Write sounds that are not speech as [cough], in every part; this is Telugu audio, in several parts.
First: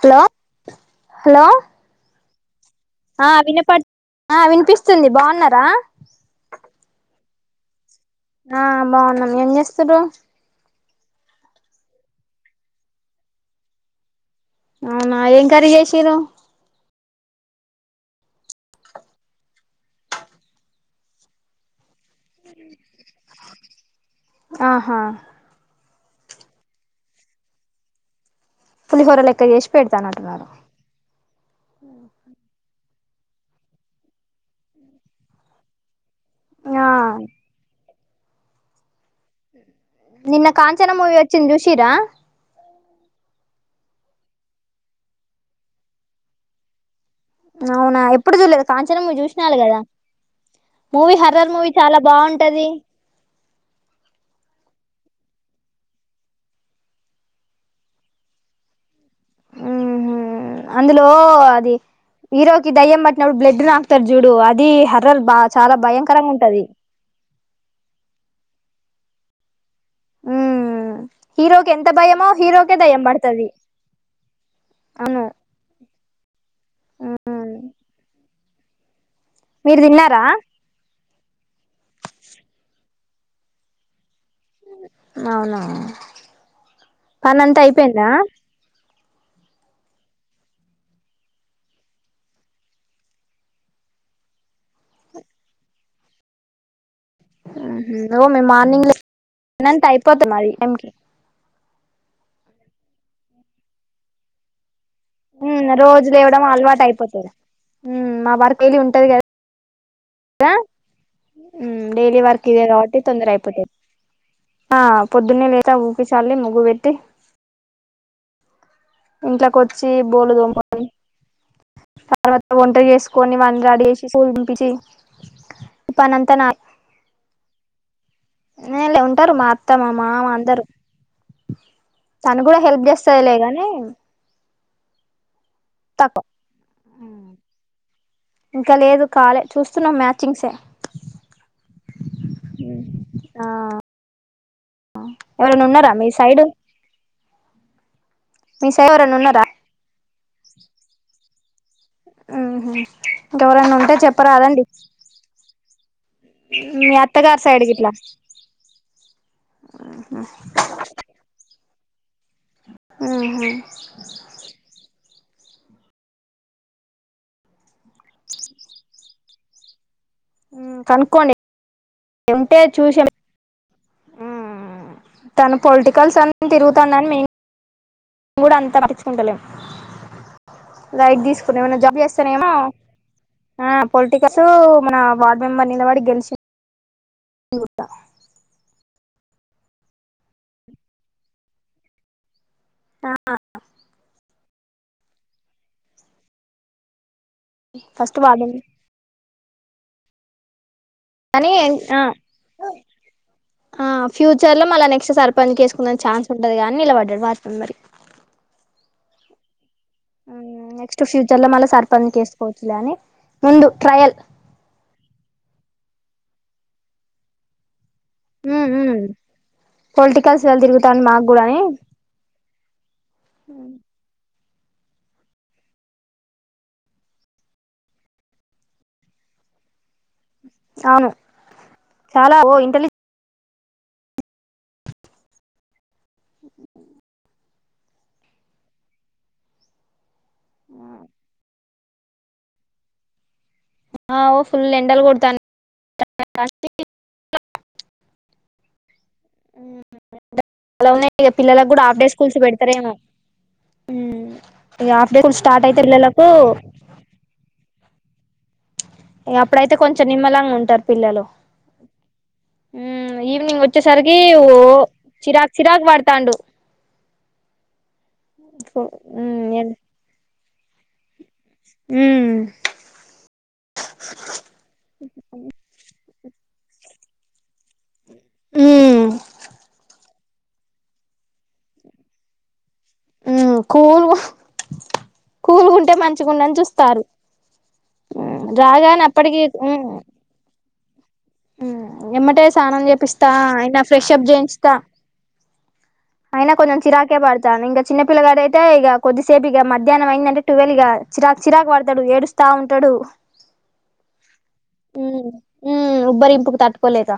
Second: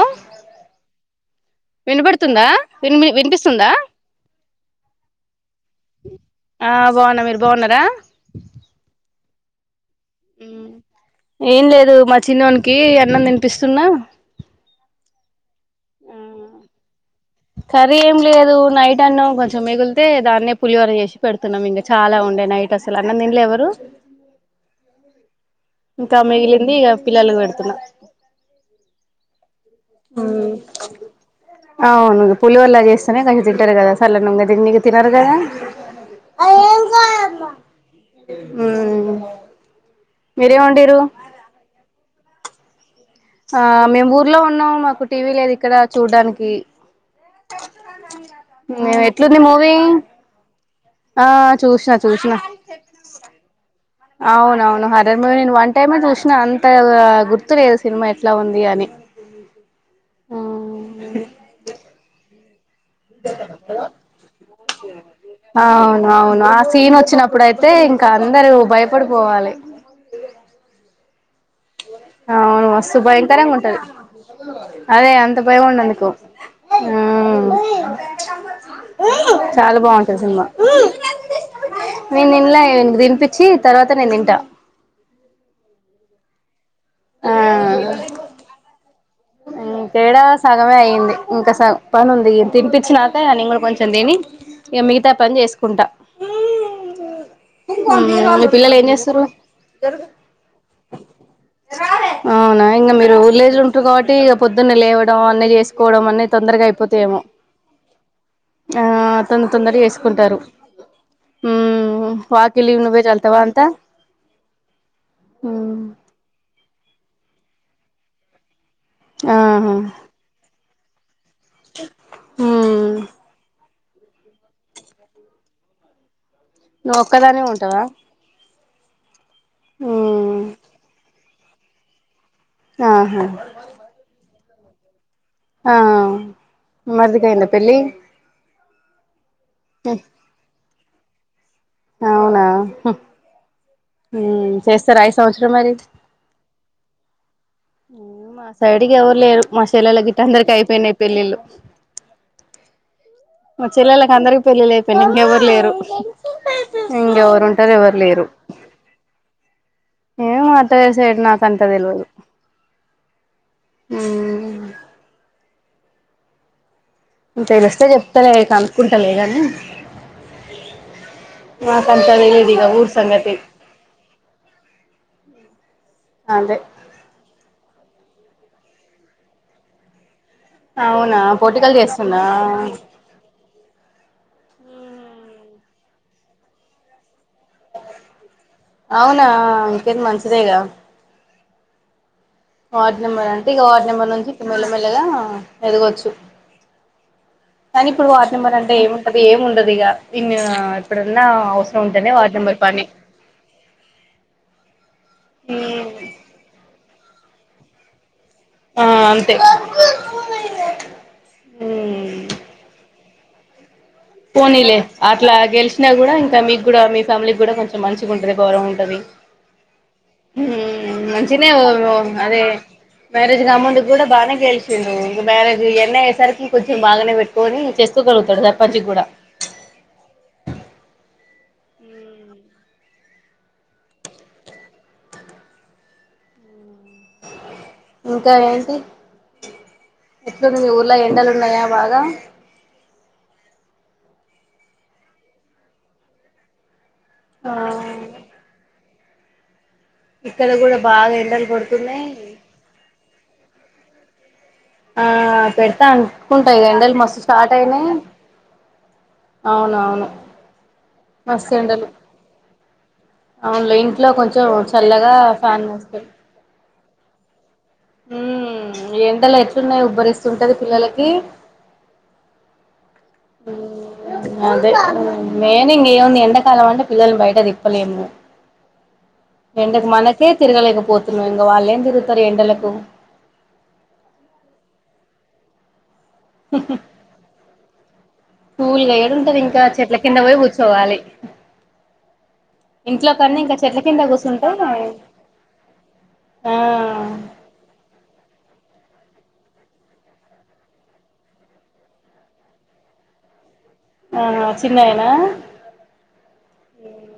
Hello hello. తుందా. ఆ వినపడు వినిపిస్తుంది బాగు రా ఆ బాగున్న మీరు బాగున్నారా ఆ బాగున్నాం ఏం చేస్తం సడు ఏం లేదు మా చిన్నోనికి అన్నం తినిపిస్తున్నా అవునా కరిగేశరు సర్ర ఏం లేదు నైట్ అన్నం కొంచెం మిగిలితే దాన్నే పులివర చేసి పెడుతున్నాం ఇంక చాలా ఉండే నైట్ అసలు అన్న ఇంలు ఎవరు ఆహా ఇంకా మిగిలింది ఇక పిల్లలకి పెడుతున్నా పులిహోర లెక్క చేసి పెడతానంటున్నారు అవు అలా చేస్తేనే కంచం తింటారు కదా సల్ల నుంగ తి నకి తిినరు కదా ఆ అ నిన్న కాంచనా మూవి వచ్చిిన జూషీరా ఆ మేము ఊర్లో ఉన్నాము మాకు టీవీ లేదు ఇక్కడ చూడ్డానికి అవునా ఎప్పుడు చూలేదు కాంచనం ఎట్లుంది చూసినాలి మూవీ కదా మూవీ ఆ హర్రర్ మూవీ చూసిన చాలా చూసిన బాగుంటది అవునవును హర నేను వన్ టైమ చూసినా అంత గుర్తు లేదు సినిమా ఎట్లా ఉంది అని హ్మ్ అందులో అది ఈరోజు హ హర్రర్ బా చాలా అవును భయంకరంగా అవును ఆ ఉంటది సీన్ వచ్చినప్పుడుయితే ఇంకా అందరు భయ ఎప్పుడు పోవాలి హ్మ్మ్ అవును వస్తు భయంకరంగా ఉంటంది అదే అవును అంత భయం ఉండందుకు హ్మ్మ్ జ చాలా మీరు బాగుంటాంది తిన్నారా సినిమా నేను తన్నలా వె దీ పించి తర్వాత నేను తింటా అవునా ఆ పానంత అయిపోయింద తేడా సగమే అయ్యింది ఇంకా స పని ఉంది తినిపించినాక నని ఇ కూడా కొంచెం తిని ఇక మిగతా పని చేసుకుంటా హ్మ్మ్ మే మీ పిల్లలు ఏం మార్నింగ్ చేస్తుర్రు లోంత అయిపోతాం మరి ఏ అవునా ఇంకా మీరు వీళ్ళజ్ ఉంటారు కాబట్టి ఇక పొదు నలవ హ్మ్మ్ రోజులువ్వడం అలవాటు అయిపోతారు మా వర్క్ వెళ ఆ ఉంటది కదా తొందర తొందర చేసుకుంటారు మ్మ్ డైలీ వర్క్ ఇదే వాకిలి కాబట్టి నువ్వే తొందర చల్తావా అంతా అయిపోతారు ఆ పొద్దున్నే లేదా మ్మ్ ఊపి చల్కి ముగ్గు పెట్టి ఇంట్లోకి ఆహా వచ్చి బోల్లుదోమ్మ అయ్ తర్వాత వొంట మ్మ్ చేసుకొని వాన్ని రెడి యేసి పనంత నాద్ నువ్ ఒక్కదానివే ఉంటావా నే [unintelligible] టారు మా అత్త మా మామ మ్మ్ అందరు తను కూడా హెల్ప్ ఆహా జేస్తదిలే గానీ ఆ మరిదికి అయిందా పెళ్ళి ఇంకా లేదు కాలే చూస్తున్నాం మ్యాచింగ్స్ అవునా హ్మ్ ఆ మ్మ్ చేస్తార ఈ సంవత్సరం ఎవరైనా మరి ఉన్నారా మీ సైడ్ మ్మ్ మా మీ సైడ్ కీ ఎవరైనా ఎవరు లేరు ఉన్నారా మా చెల్లెలగి అందరికి అయిపోయినాయి పెళ్ళిళ్ళు ఉహు మా ఇంకెవరైనా ఉంటే చెల్లెలకు అందరికి చెప్పరాదండి పెళ్ళిళ్ళు అయిపోయినాయి, ఇంకెవరు లేరు మీ అత్తగారి ఇంకెవరు సైడ్ ఉంటారు గిట్లా ఎవరు లేరు. ఏమో అత్తయ్య సైడ్ నాకంత ల్ దెలవదు మ్ హు ఇంకేం జేస్ చ్చే చెప్తలే కనుక్కుంటలేగాని [inaudible] మ్ కనుక్కోండి తెలీదు ఉంటే ఇగ ఊరు చూసాం సంగతి తను పొలిటికల్స్ అన్నీ అదే తిరుగుతండని మే మేం గుడ అంత పట్టిచుకుంటలేం అవునా పొలిటికల్ చేస్తుండా ఆ పొలిటికల్స్ మన వార్డ్ మెంబర్ నిలబడి గెలిచి అవునా ఇంకేంది మంచిదేగా వార్డ్ ఆ నెంబర్ అంటే ఇగ వార్డ్ నెంబర్ నుంచి మెల్ల మెల్లగా ఎదగొచ్చు కానీ ఇప్పుడు first ward ward number member అంటే ఏముంటది ఏమున్ ప్రతిగా [unintelligible] కానీ ఆ ఆ ఫ్యూచర్ లో మళ్ళ నెక్స్ట్ సర్పంచ్ మ్మ్ చేసుకుందాం ఛాన్స్ ఉంటది గానీ నిలబడ్ యదార్ధం మరి ఆ అంతే నెక్స్ట్ ఫ్యూచర్ మ్మ్ ఉండు పోనీలే అట్లా గెలిచి నా గూడా ఇంకా మీ గూడా మీ ఫ్యామిలీ గూడా కొంచెం మంచిగుంటది గౌరవం మ్మ్ మ్మ్ ఉంటది పొలిటికల్స్ వేళ తిరుగుతాంది మ్ మాకు కూడా మంచినే అని అదే మ్యారేజ్ గాముందుకు గూడా బానే ఇగ మ్యారేజ్ ఇయన్ని అయ్యేసరికి కొంచెం బాగానే పెట్టుకొని చేసుకోగలుగుతాడు దన్ పచ్చి గూడ అవును చాలా ఓ ఇంటెలిజె ఇంకా ఏంటి ఎట్లుంది మీ ఊర్ల ఎండలు ఉన్నయా బాగా ఆ ఓ ఫుల్ ఎండల్ కొడుతున్నాయ్ ఆ మ్ ఇక్కడ కూడా అలా ఉన్నాయి బాగా ఇగ ఎండలు పిల్లలకి గూడా హాఫ్ డే కొడుతున్నాయి స్కూల్స్ పెడతరేమో మ్ ఆ పెడతా అనుకుంటా ఇది ఎండలు మస్తు స్టార్ట్ అయినాయి అప్పుడైతే కొంచెం అవునవును నిమ్మలాంగా ఉంటారు పిల్లలు మస్తు ఎండలు ఈవినింగ్ అవునులే ఇంట్లో వచ్చేసరికి కొంచెం వు చల్లగా చిరాకు ఫ్యాన్ చిరాకు పడతాండు హ ఎండలు మ్మ్ ఎట్లున్నాయ్ ఉబ్బరిస్త ఉంటది పిల్లలకి మ్మ్ అదే మేను ఇగ ఏముంది ఎండకి తలవాంట పిల్లలు బయట తిప్పలేము ఎండకు మనకు తి తిరగలేకపోతున్నావు ఇంకా వాళ్ళు ఏం తిగుతారు ఎండలకు ఉ కూలు కూలుగుంటే మంచి చ్చకుడాని చూస్తారు రాగానే అప్పటికి చవాలి ఎమ్మటే స్థానం చేపిస్తా కన్నా ఇంకా చెట్ల అయినా కింద ఫ్రెషప్ కూర్చుంటే చేయించస్తా అయినా ఆ కొంచెం చిరాకే బడతా ఇంకా చిన్న పిల్ పిల్లగాడ అయితే ఇక కొద్దిసేపు ఇక మధ్యాహ్నం అయిందంటే టువెల్ ఇక చిరా చిరాకు పడతాడు ఏడుస్తా ఉంటాడు ఆ చిన్నయనా ఉమ్ ఉబ్బరింపుకు తట్టుకోలేక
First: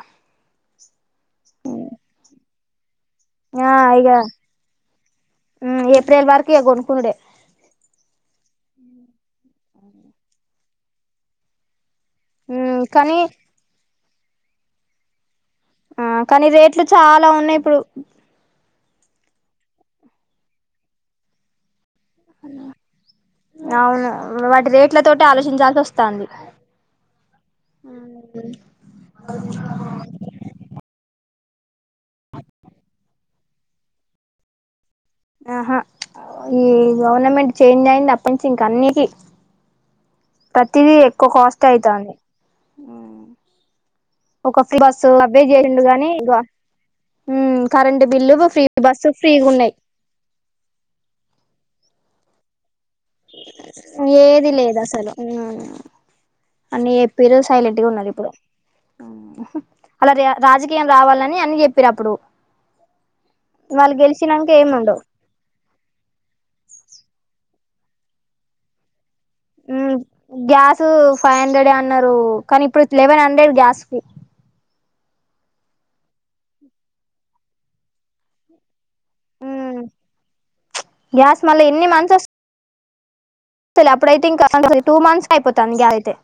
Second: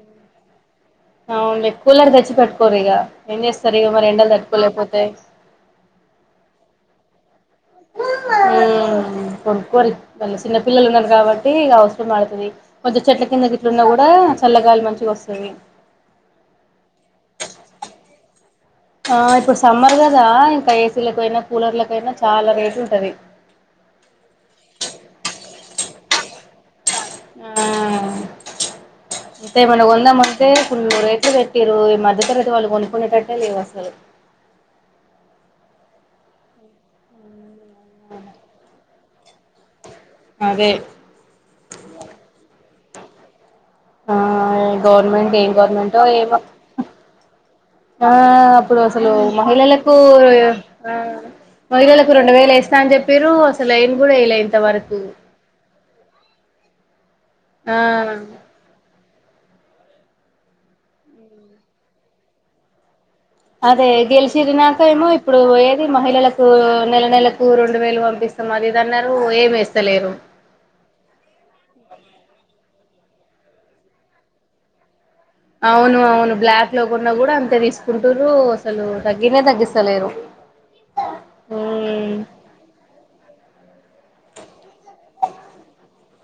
అవునులే కూలర్ తెచ్చి పెడతా కొరిగా ఆ ఇగ ఏప్రిల్ వరకు కొనుక్కొని డే కొనుక్కోరి మళ్ళ చిన్న పిల్లలు ఉన్నారు కాబట్టి అవసరం ట్తుది కొద్ది కానీ చెట్ల కింద కూసున్నగూడ కూడా చల్లగాలి మంచిగా వస్తది ఆ కానీ రేట్లు చాలా ఉన్నాయి ఇప్పుడు ఆ ఇప్పుడు సమ్మర్ కదా ఇంకా ఏసీలకు పోయినా కూలర్ల క్ అవును వాటి రేట్ల తోటి ఆలోచించాలీ వస్తంది మ్మ్ అంతే ఏమన్నా కొందామంటే ఫుల్ రేట్లు పెర్ మీరు ఈ మద్ద తరగతి వాళ్ళు కొనుక్కునేటట్టే లేవు అసలు ఆహా ఈ గవర్నమెంట్ చేంజ్ అయింది అప్పటి నుంచి ఇంక అన్నికి అదే ప్రతిదీ ఎక్కువ కాస్ట్ అయితాంది ఆ ఒక ఫ్రీ బస్సు గవర్నమెంట్ అవే ఏం చేసిండు గవర్నమెంటో గాని ఇగ ఏమో కరెంట్ ఆ బిల్లు ఫ్రీ అప్పుడు బస్సు అసలు ఫ్రీగా ఉన్నాయి మహిళలకు ఆ పదివేలకు రెండ్ వేలెసిన్ సంజ పెరు అసలు ఏం కూడా ఇలే ఇంత వరకు అ నిర్ పరు సైలెంట్ గా ఉన్నారు ఇప్పుడు అలా రాజకీయం రావాలని అని చెప్పిరు అప్పుడు అదే వాళ్ళు గెలిచినాక గెలిచది ఏమి ఉండవు నాకేమో ఇప్పుడు ఏది మహిళలకు నెల నెలకు రెం వేలు పంపిస్తం అదిది అన్నరు మ్మ్ గ్యాస్ ఫైవ్ హండ్రెడ్ ఏ అన్నారు కానీ ఇప్పుడు లెవెన్ హండ్రెడ్ గ్యాస్ ఫీ అవును అవును బ్లాక్ లో కొన్నా కూడా అంతే తీసుకుంటురు అసలు తగ్గినే తగ్గిస్తలేరు గ్యాస్ మళ్ళీ మ్మ్ అంతేలే అప్పుడైతే ఇంకా [inaudible] టూ మంత్స్ అయిపోతంది గ్యాస్ అయితే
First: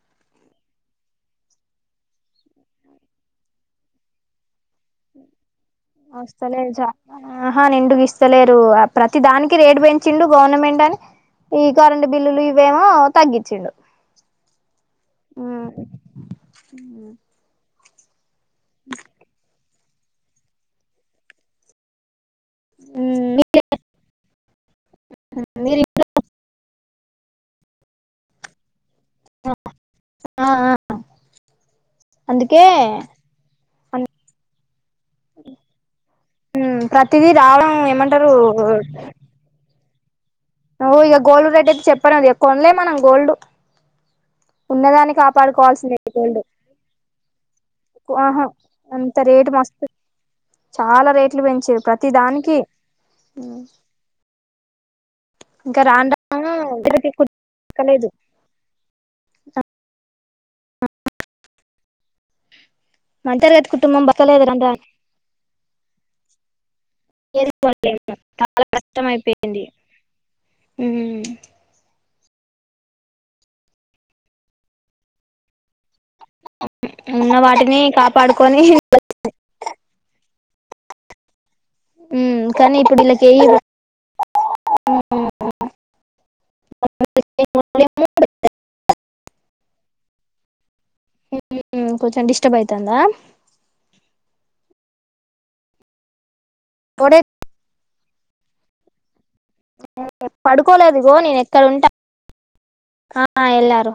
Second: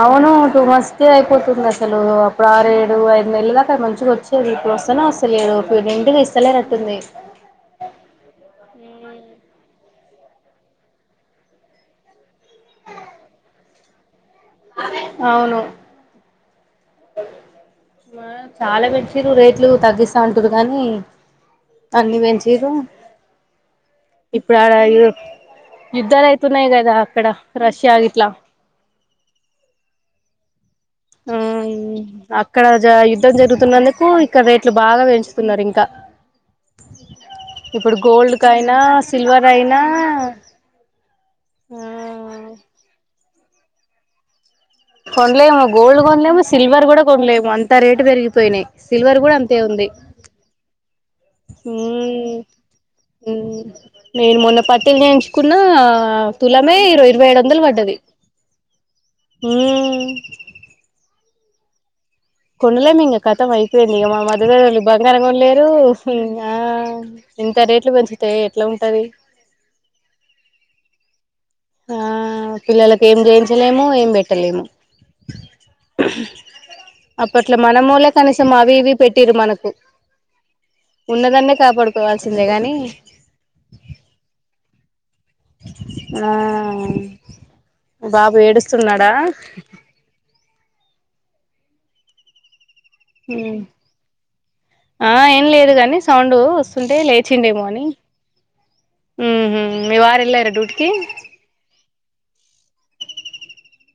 అవును టూ మంత్స్ కే అయిపోతుంది అసలు అప్పుడు ఆరుేడు ఐదు నెలల దాకా మంచిగా వచ్చేది ఇప్పుడు వస్తేనే వస్తలేరు నిండుగా వస్తలేరు ఇస్తలేనట్టుంది ఆహా నిండుకి ఇస్తలేరు ప్రతి దానికి రేటు పెంచిండు గవర్నమెంట్ అని ఈ కరెంటు బిల్లులు ఇవేమో తగ్గించిండు అవును మ్మ్ మ చాలా పెంచిర్ రేట్లు తగ్గిస్తా ఉంటరు కానీ అన్ని పెంచ్ ఇప్పుడు ఆడ మీరు యుద్ధాలు అయితున్నాయి కదా ఇక్కడ రష్యా ఆగిట్లా ఆ ఆ ఆ ఆ అక్కడ అందుకే జ యుద్ధం జరుగుతున్నందుకు ఇక్కడ రేట్లు బాగా పెంచుతున్నారు ఇంక ప్రతిదీ రావడం ఇప్పుడు ఏమంటారు గోల్డ్ కయినా సిల్వర్ అయినా నా నువ్వు ఇక గోల్డ్ రేట్ అయితే చెప్పను అది కొనలేం మనం గోల్డ్ ఉన్నదాన్ని కొనలేము కాపాడుకోవాల్సిందే గోల్డ్ కొనలేము సిల్వర్ కూడా కొనలేము అంత రేటు ఆహా పెరిగిపోయినాయి అంత సిల్వర్ కూడా రేటు అంతే మస్తు ఉంది చాలా రేట్లు పెంచేరు ప్రతి హ్మ్ దానికి పం కున్న ఇంకా రాను రాను తులమే మధ్య ఇరో తరగతి ఇరవై ఏడు వందలు కుటుంబం పడ్డది బతకలేదు కొనలేము ఇంకకా మధ్య కథం తరగతి అయిపోయింది కుటుంబం ఇక మా బతకలేదు మధగ రాను వాళ్ళకి బగంగనరంగండలేరు ఫ ఆ ఇకా రేట్లు రాను మంచతాయి ఎట్లా ఉంటది ఉ ఆ పిల్లలకి ఏం జయించలేము ఏం పెట్టలేము ఉన్న అప్పట్లో వాటిని మనముూలే కనీసం కాపాడుకొని అవి ఇవి పెట్టిరు మనకు ఉన్నదన్న ఉమ్ కాపాడుకోవాల్సిందే గానీ కానీ ఇప్పుడు వీళ్ళకి ఏ ఆ బాబు ఏడుస్తున్నాడా కొంచెం డిస్టర్బ్యతుతే ఇంతంద హ్మ్ ఆ ఏం లేదు కాని సౌండ్ వస్తుంటే ఇప్పుడే లేచిండే మార్నింగ్ వెళ్ళారా డ్యూటీకి పడుకోలేదు గో నేను ఎక్కడ ఉంటా ఆ ఎలారో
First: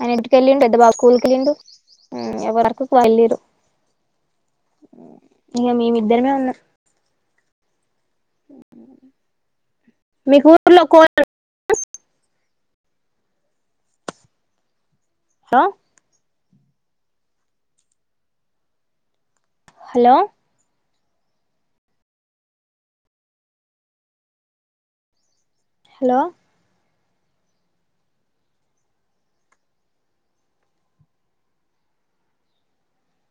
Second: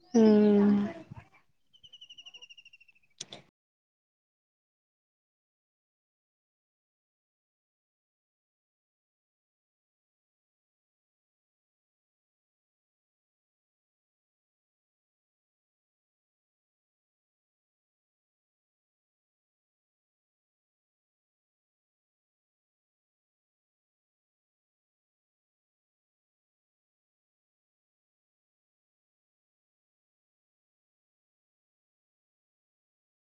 అని ఇటికి వెళ్లి ఉండు మ్మ్ ఎద్దాకూలుకిలిండు ఎవరకుళరు ఇకా మేమి ఇద్దరమే ఉన్నాం మీకు ఊర్లో కో హ హలో హలో